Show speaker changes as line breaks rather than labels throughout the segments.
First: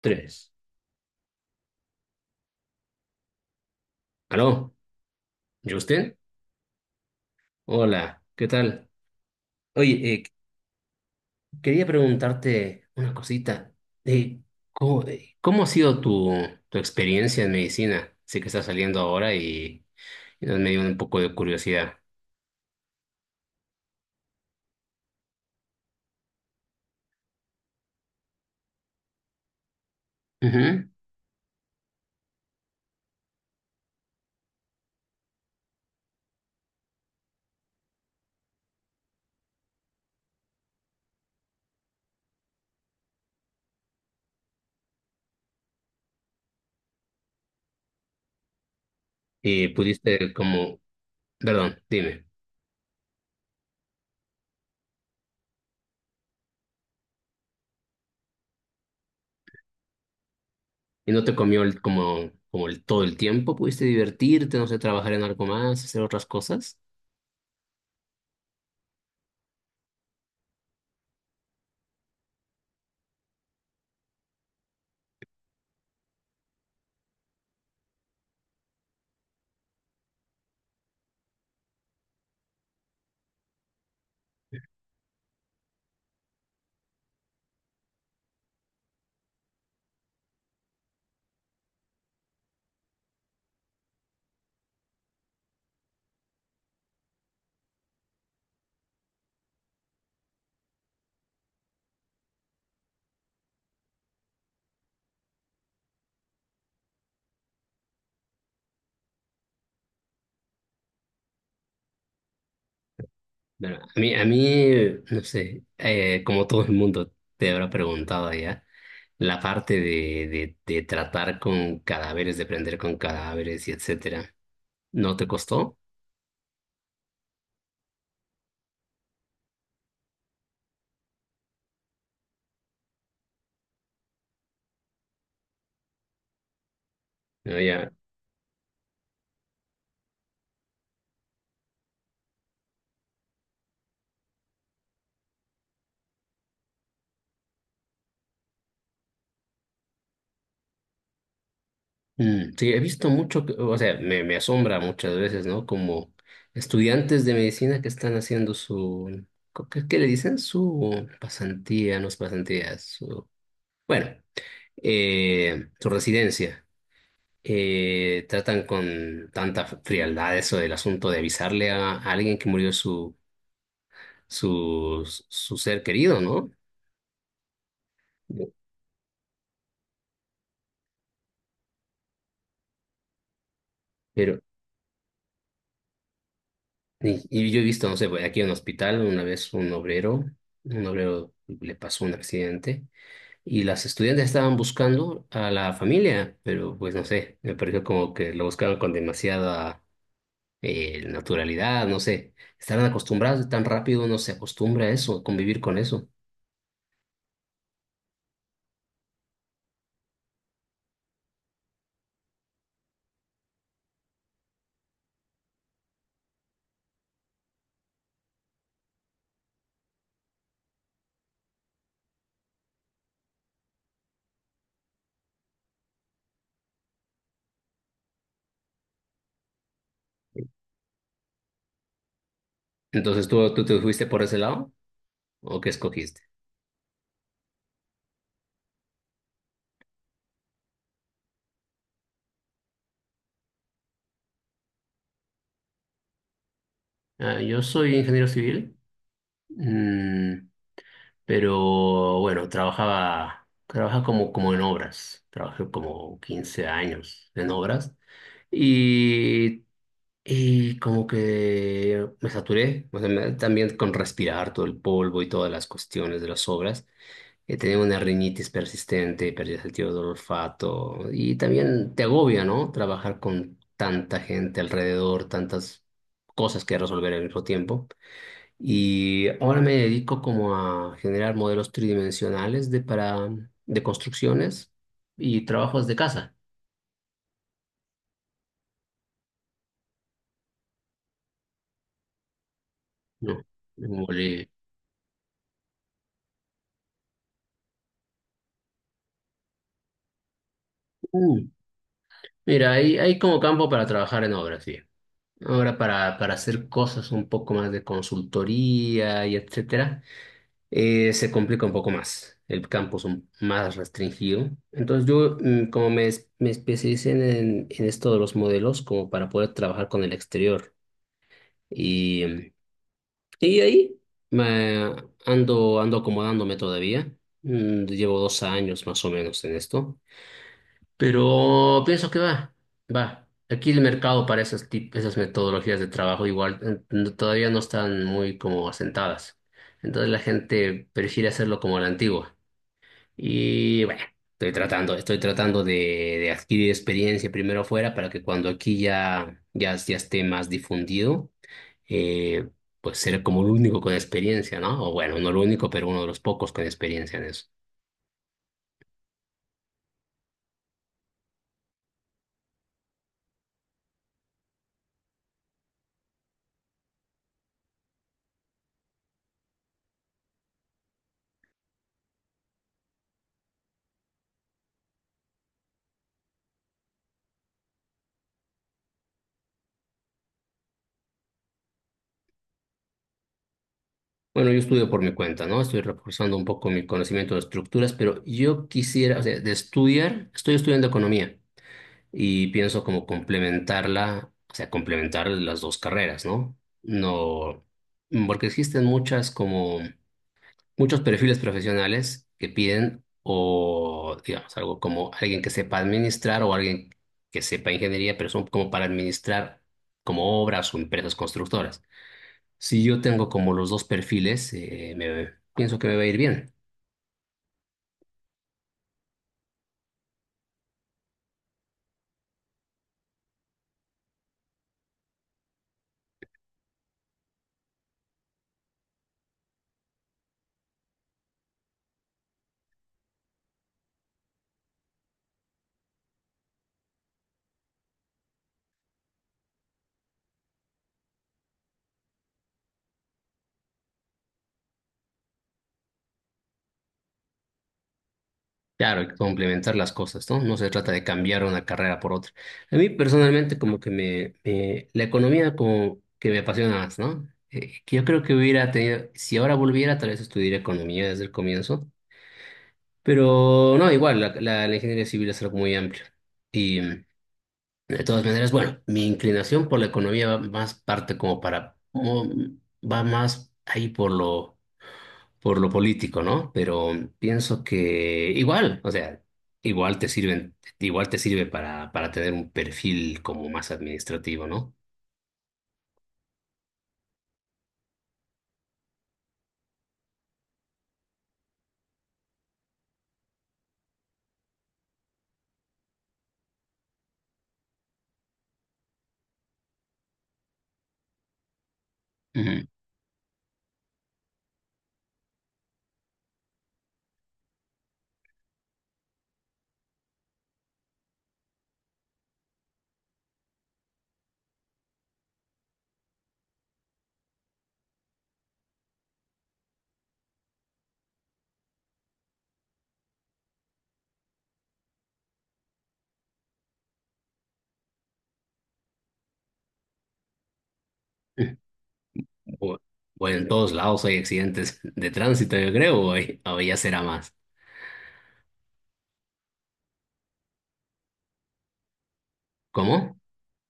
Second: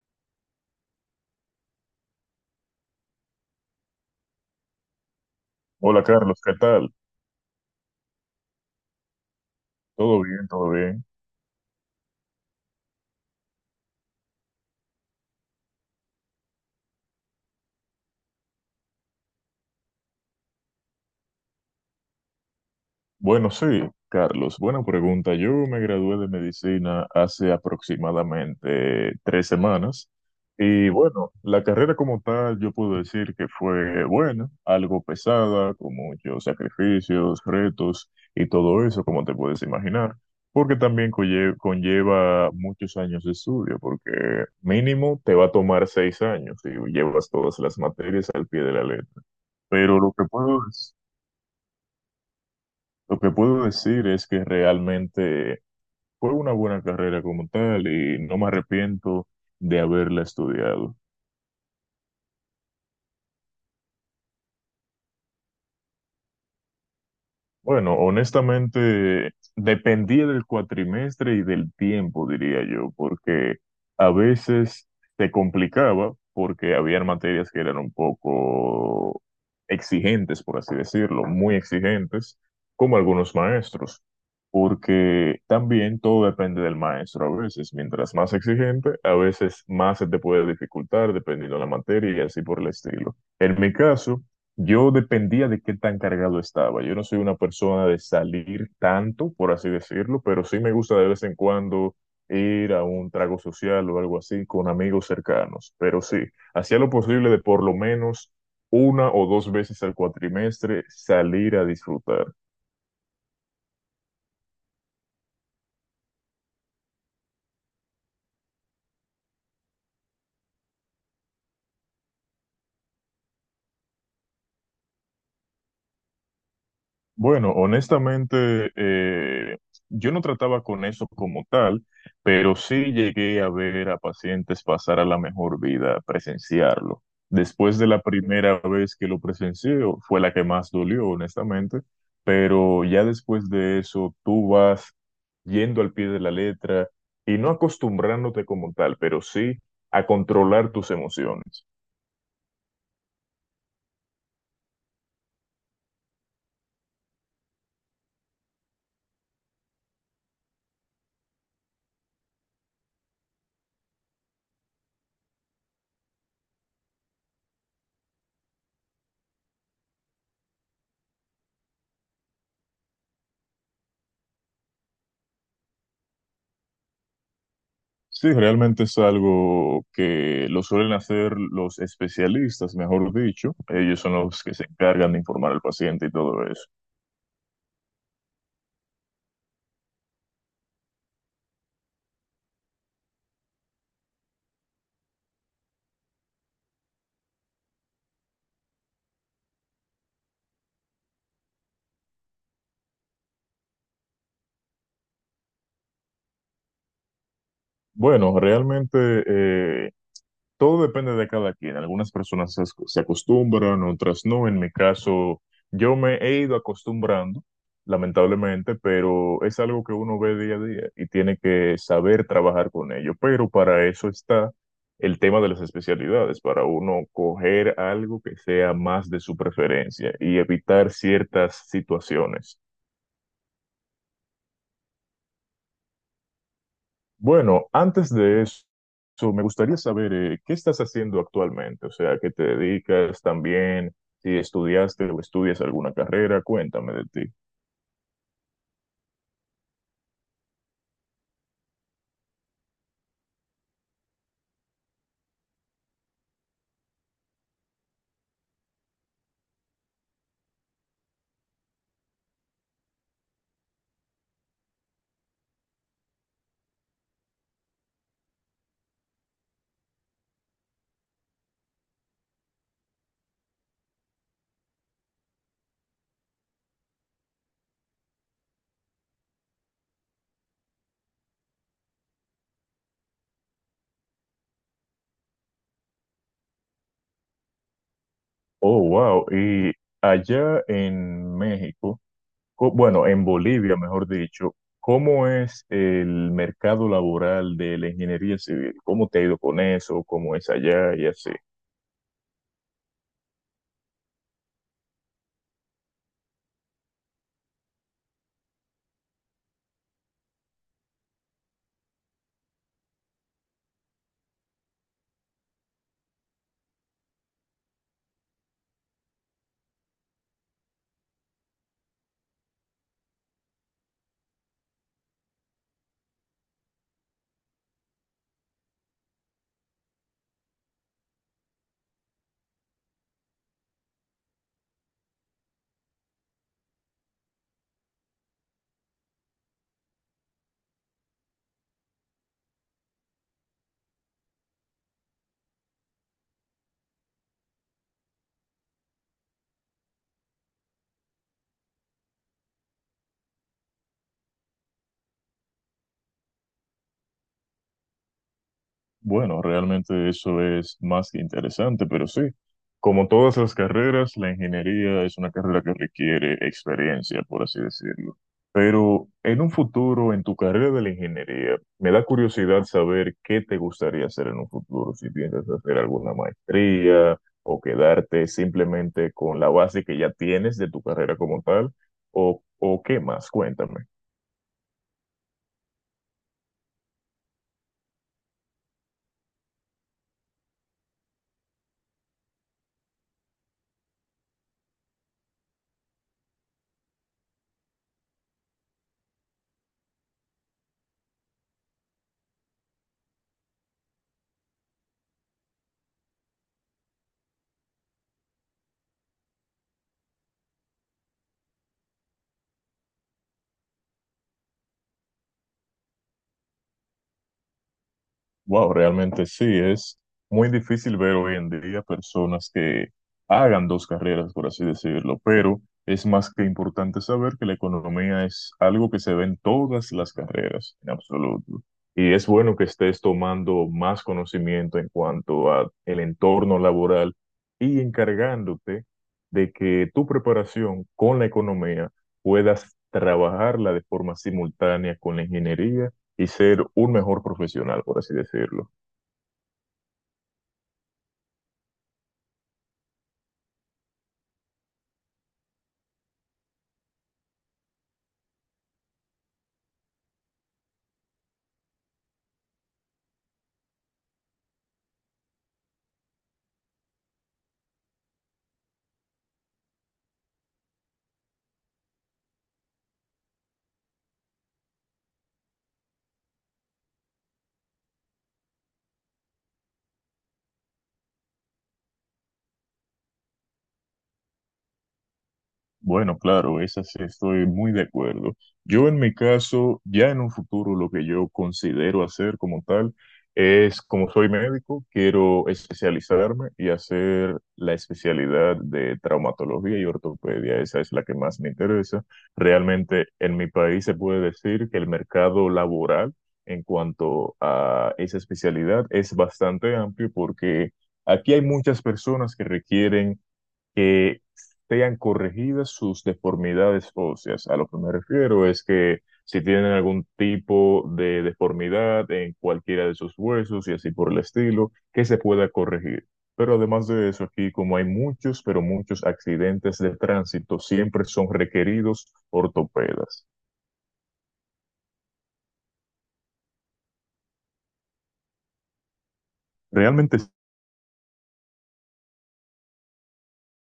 Tres. ¿Aló?
Hola
¿Justin?
Carlos, ¿qué tal?
Hola, ¿qué tal? Oye,
¿Todo bien? ¿Todo bien?
quería preguntarte una cosita. Eh, ¿Cómo, cómo ha sido tu experiencia en medicina? Sé que estás saliendo ahora y nos me dio un poco de curiosidad.
Bueno, sí, Carlos, buena pregunta. Yo me gradué de medicina hace aproximadamente 3 semanas
Ujú.
y bueno, la carrera como tal yo puedo decir que fue buena, algo pesada, con muchos sacrificios, retos y todo eso, como te puedes imaginar, porque también conlleva muchos años de estudio, porque mínimo te va a tomar 6 años y llevas todas las materias al pie de la letra.
Y
Pero
pudiste como, perdón, dime,
lo que puedo decir es que realmente fue una buena carrera como tal y no me arrepiento de haberla estudiado.
¿y no te comió como, todo el tiempo? ¿Pudiste divertirte, no sé, trabajar en algo más, hacer otras cosas?
Bueno, honestamente, dependía del cuatrimestre y del tiempo, diría yo, porque a veces se complicaba porque había materias que eran un poco exigentes, por así decirlo, muy exigentes, como algunos maestros, porque también todo depende del maestro a veces. Mientras más exigente, a veces más se te puede dificultar dependiendo de la materia y así por el estilo. En mi caso, yo dependía de qué tan cargado estaba. Yo no soy una persona de salir tanto, por así decirlo, pero sí me gusta de vez en cuando ir a un trago social o algo así con amigos cercanos. Pero sí, hacía lo posible de por lo menos una o dos veces al cuatrimestre salir a disfrutar.
Bueno, a mí, no sé, como todo el mundo te habrá preguntado ya, la parte de tratar con cadáveres, de aprender con cadáveres y etcétera, ¿no te costó?
Bueno, honestamente, yo no trataba con eso como tal, pero sí llegué a ver a pacientes pasar a la mejor vida, a presenciarlo.
No,
Después de
ya.
la primera vez que lo presencié, fue la que más dolió, honestamente, pero ya después de eso, tú vas yendo al pie de la letra y no acostumbrándote como tal, pero sí a controlar tus emociones.
Mm, sí, he visto mucho, o sea, me asombra muchas veces, ¿no? Como estudiantes de medicina que están haciendo su, qué le dicen? Su pasantía, no es pasantía, su, bueno, su residencia tratan con tanta frialdad eso del asunto de avisarle a alguien que murió su ser querido, ¿no?
Sí, realmente es algo que lo suelen hacer los especialistas, mejor dicho. Ellos son
Pero,
los que se encargan de informar al paciente y todo eso.
y yo he visto, no sé, pues, aquí en un hospital, una vez un obrero le pasó un accidente y las estudiantes estaban buscando a la familia, pero pues no sé, me pareció como que lo buscaron con demasiada naturalidad, no sé, estarán acostumbrados tan rápido uno se acostumbra a eso, a convivir con eso.
Bueno, realmente eh, Todo depende de cada quien. Algunas personas se acostumbran, otras no. En mi caso, yo me he ido acostumbrando, lamentablemente, pero es algo que uno ve día a día y tiene que saber trabajar con ello. Pero para eso está el tema de las especialidades, para uno coger algo que sea más de su preferencia y evitar ciertas situaciones.
Entonces, tú te fuiste por ese lado? ¿O qué escogiste?
Bueno, antes de eso, so, me gustaría saber qué estás haciendo actualmente, o sea, qué te dedicas también, si estudiaste o estudias alguna carrera, cuéntame de ti.
Ah, yo soy ingeniero civil, mm, pero bueno, trabajaba como, como en obras. Trabajé como 15 años en obras y, y como que me saturé, o sea, también con respirar todo el polvo y todas las cuestiones de las obras, que te dé una rinitis persistente, pérdida del sentido del olfato y también te agobia, ¿no? Trabajar con tanta gente alrededor, tantas cosas que resolver al mismo tiempo. Y ahora me dedico como a generar modelos tridimensionales de para de construcciones y trabajos de casa,
Oh, wow, y allá en México, bueno, en
¿no?
Bolivia,
Como
mejor dicho, ¿cómo es el mercado laboral de la ingeniería civil? ¿Cómo te ha ido con eso? ¿Cómo es allá y así?
mm, mira, hay como campo para trabajar en obras, sí. Ahora para hacer cosas un poco más de consultoría y etcétera, se complica un poco más. El campo es más restringido. Entonces yo, mm, me especialicé en esto de los modelos, como para poder trabajar con el exterior. Y, mm, y ahí me ando, ando acomodándome todavía. Mm, llevo 2 años más o menos en esto. Pero pienso que va, va. Aquí el mercado para esas metodologías de trabajo igual todavía no están muy como asentadas. Entonces la gente prefiere hacerlo como a la antigua. Y bueno, estoy tratando de adquirir experiencia primero afuera para que cuando aquí ya esté más difundido, eh, pues ser como el único con experiencia, ¿no? O bueno, no el único, pero uno de los pocos con experiencia en eso.
Bueno, realmente eso es más que interesante, pero sí, como todas las carreras, la ingeniería es una carrera que requiere experiencia, por así decirlo. Pero en un futuro, en tu carrera de la ingeniería, me da curiosidad saber qué te gustaría hacer en un futuro, si piensas hacer alguna maestría o quedarte simplemente con la base que ya tienes de tu carrera como tal, o qué más, cuéntame.
Bueno, yo estudio por mi cuenta, ¿no? Estoy reforzando un poco mi conocimiento de estructuras, pero yo quisiera, o sea, de estudiar, estoy estudiando economía y pienso como complementarla, o sea, complementar las dos carreras, ¿no? No, porque existen muchas como muchos perfiles profesionales que piden o, digamos, algo como alguien que sepa administrar o alguien que sepa ingeniería, pero son como para administrar como obras o empresas constructoras. Si yo tengo como los dos perfiles, pienso que me va a ir bien.
Wow, realmente sí, es muy difícil ver hoy en día personas que hagan dos carreras, por así decirlo, pero es más que importante saber que la economía es algo que se ve en todas las carreras, en absoluto. Y es bueno que estés tomando más conocimiento en cuanto a el entorno laboral y encargándote de que tu preparación con la economía puedas trabajarla de forma simultánea con la ingeniería y ser un mejor profesional, por así decirlo.
Claro, hay complementar las cosas, ¿no? No se trata de cambiar una carrera por otra. A mí personalmente como que la economía como que me apasiona más, ¿no? Que yo creo que hubiera tenido, si ahora volviera, tal vez estudiaría economía desde el comienzo, pero no, igual, la ingeniería civil es algo muy amplio. Y mm, de todas maneras, bueno, mi inclinación por la economía va más parte como para, como, mm, va más ahí por lo político, ¿no? Pero pienso que igual, o sea, igual te sirven, igual te sirve para tener un perfil como más administrativo, ¿no?
Bueno, claro, esa sí estoy muy de acuerdo. Yo en mi caso, ya en un futuro lo que yo considero hacer como tal es, como soy médico, quiero especializarme y hacer la especialidad de traumatología y ortopedia. Esa es la que más me interesa.
Ujú.
Realmente en mi país se puede decir que el mercado laboral en cuanto a esa especialidad es bastante amplio porque aquí hay muchas personas que requieren que sean corregidas sus deformidades óseas. A lo que me refiero es que si tienen algún tipo de deformidad en cualquiera de sus huesos y así por el estilo, que se pueda corregir. Pero además de eso, aquí como hay muchos, pero muchos accidentes de tránsito, siempre son requeridos
O,
ortopedas.
o en todos lados hay accidentes de tránsito, yo creo, o, o ya será más.
Realmente
¿Cómo?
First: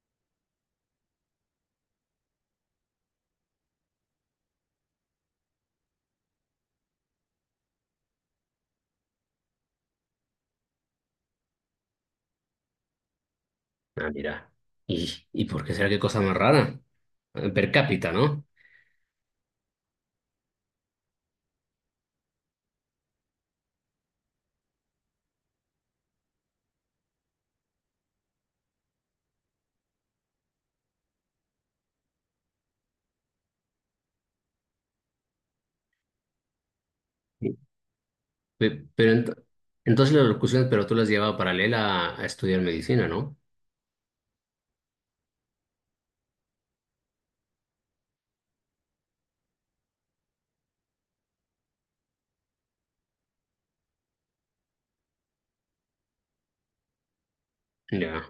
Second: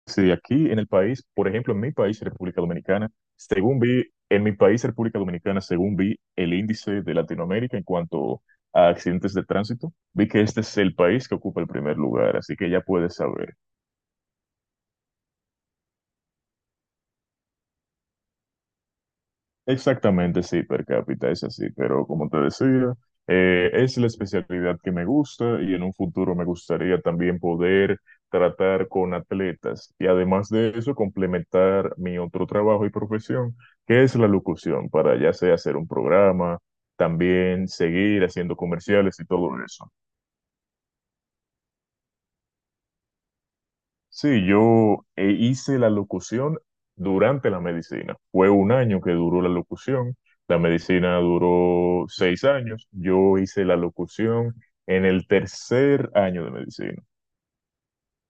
Sí, aquí en el país, por ejemplo, en mi país, República Dominicana, según vi el índice de Latinoamérica en cuanto a accidentes de tránsito, vi que este es el país que ocupa el primer lugar, así que ya puedes saber.
Ah, mira. Y por qué será qué cosa más rara? Per cápita, ¿no?
Exactamente, sí, per cápita es así, pero como te decía, es la especialidad que me gusta y en un futuro me gustaría también poder tratar con atletas y además de eso complementar mi otro trabajo y profesión, que es la locución, para ya sea hacer un programa,
Sí.
también seguir haciendo
Pe- Pero,
comerciales y
ent-
todo eso.
entonces las locuciones, pero tú las llevabas paralela a estudiar medicina, ¿no?
Sí, yo hice la locución durante la medicina. Fue un año que duró la locución. La medicina duró 6 años. Yo hice la locución en el tercer año de medicina.
Ya,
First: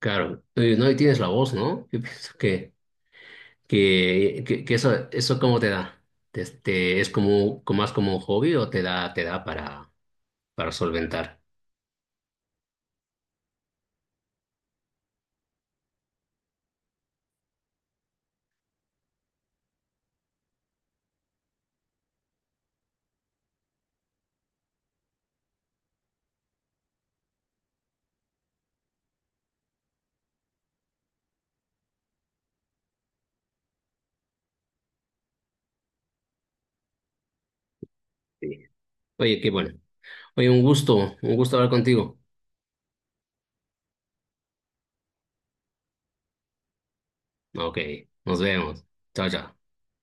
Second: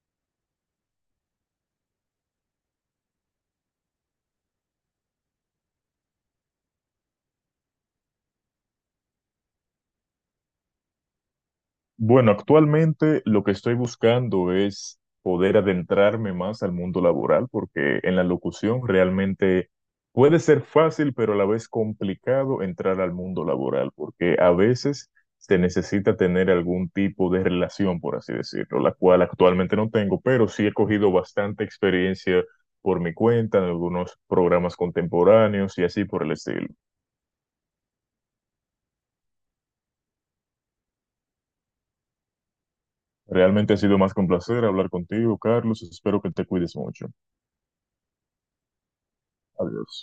claro. Oye, no, y tienes la voz, ¿no? Yo pienso que eso, ¿eso cómo te da? Este, ¿es como, como más como un hobby o te da para solventar?
Bueno, actualmente lo que estoy buscando es poder adentrarme más al mundo laboral, porque en la locución realmente puede ser fácil, pero a la vez complicado entrar al mundo laboral, porque a veces se necesita tener algún tipo de relación, por así decirlo, la cual actualmente no tengo, pero sí he cogido bastante experiencia por mi cuenta en algunos programas contemporáneos y así por el estilo.
Sí. Oye, qué bueno. Oye, un gusto hablar contigo.
Realmente ha sido más que un placer hablar contigo, Carlos. Espero que te cuides mucho.
Ok, nos vemos. Chao, chao.
Adiós.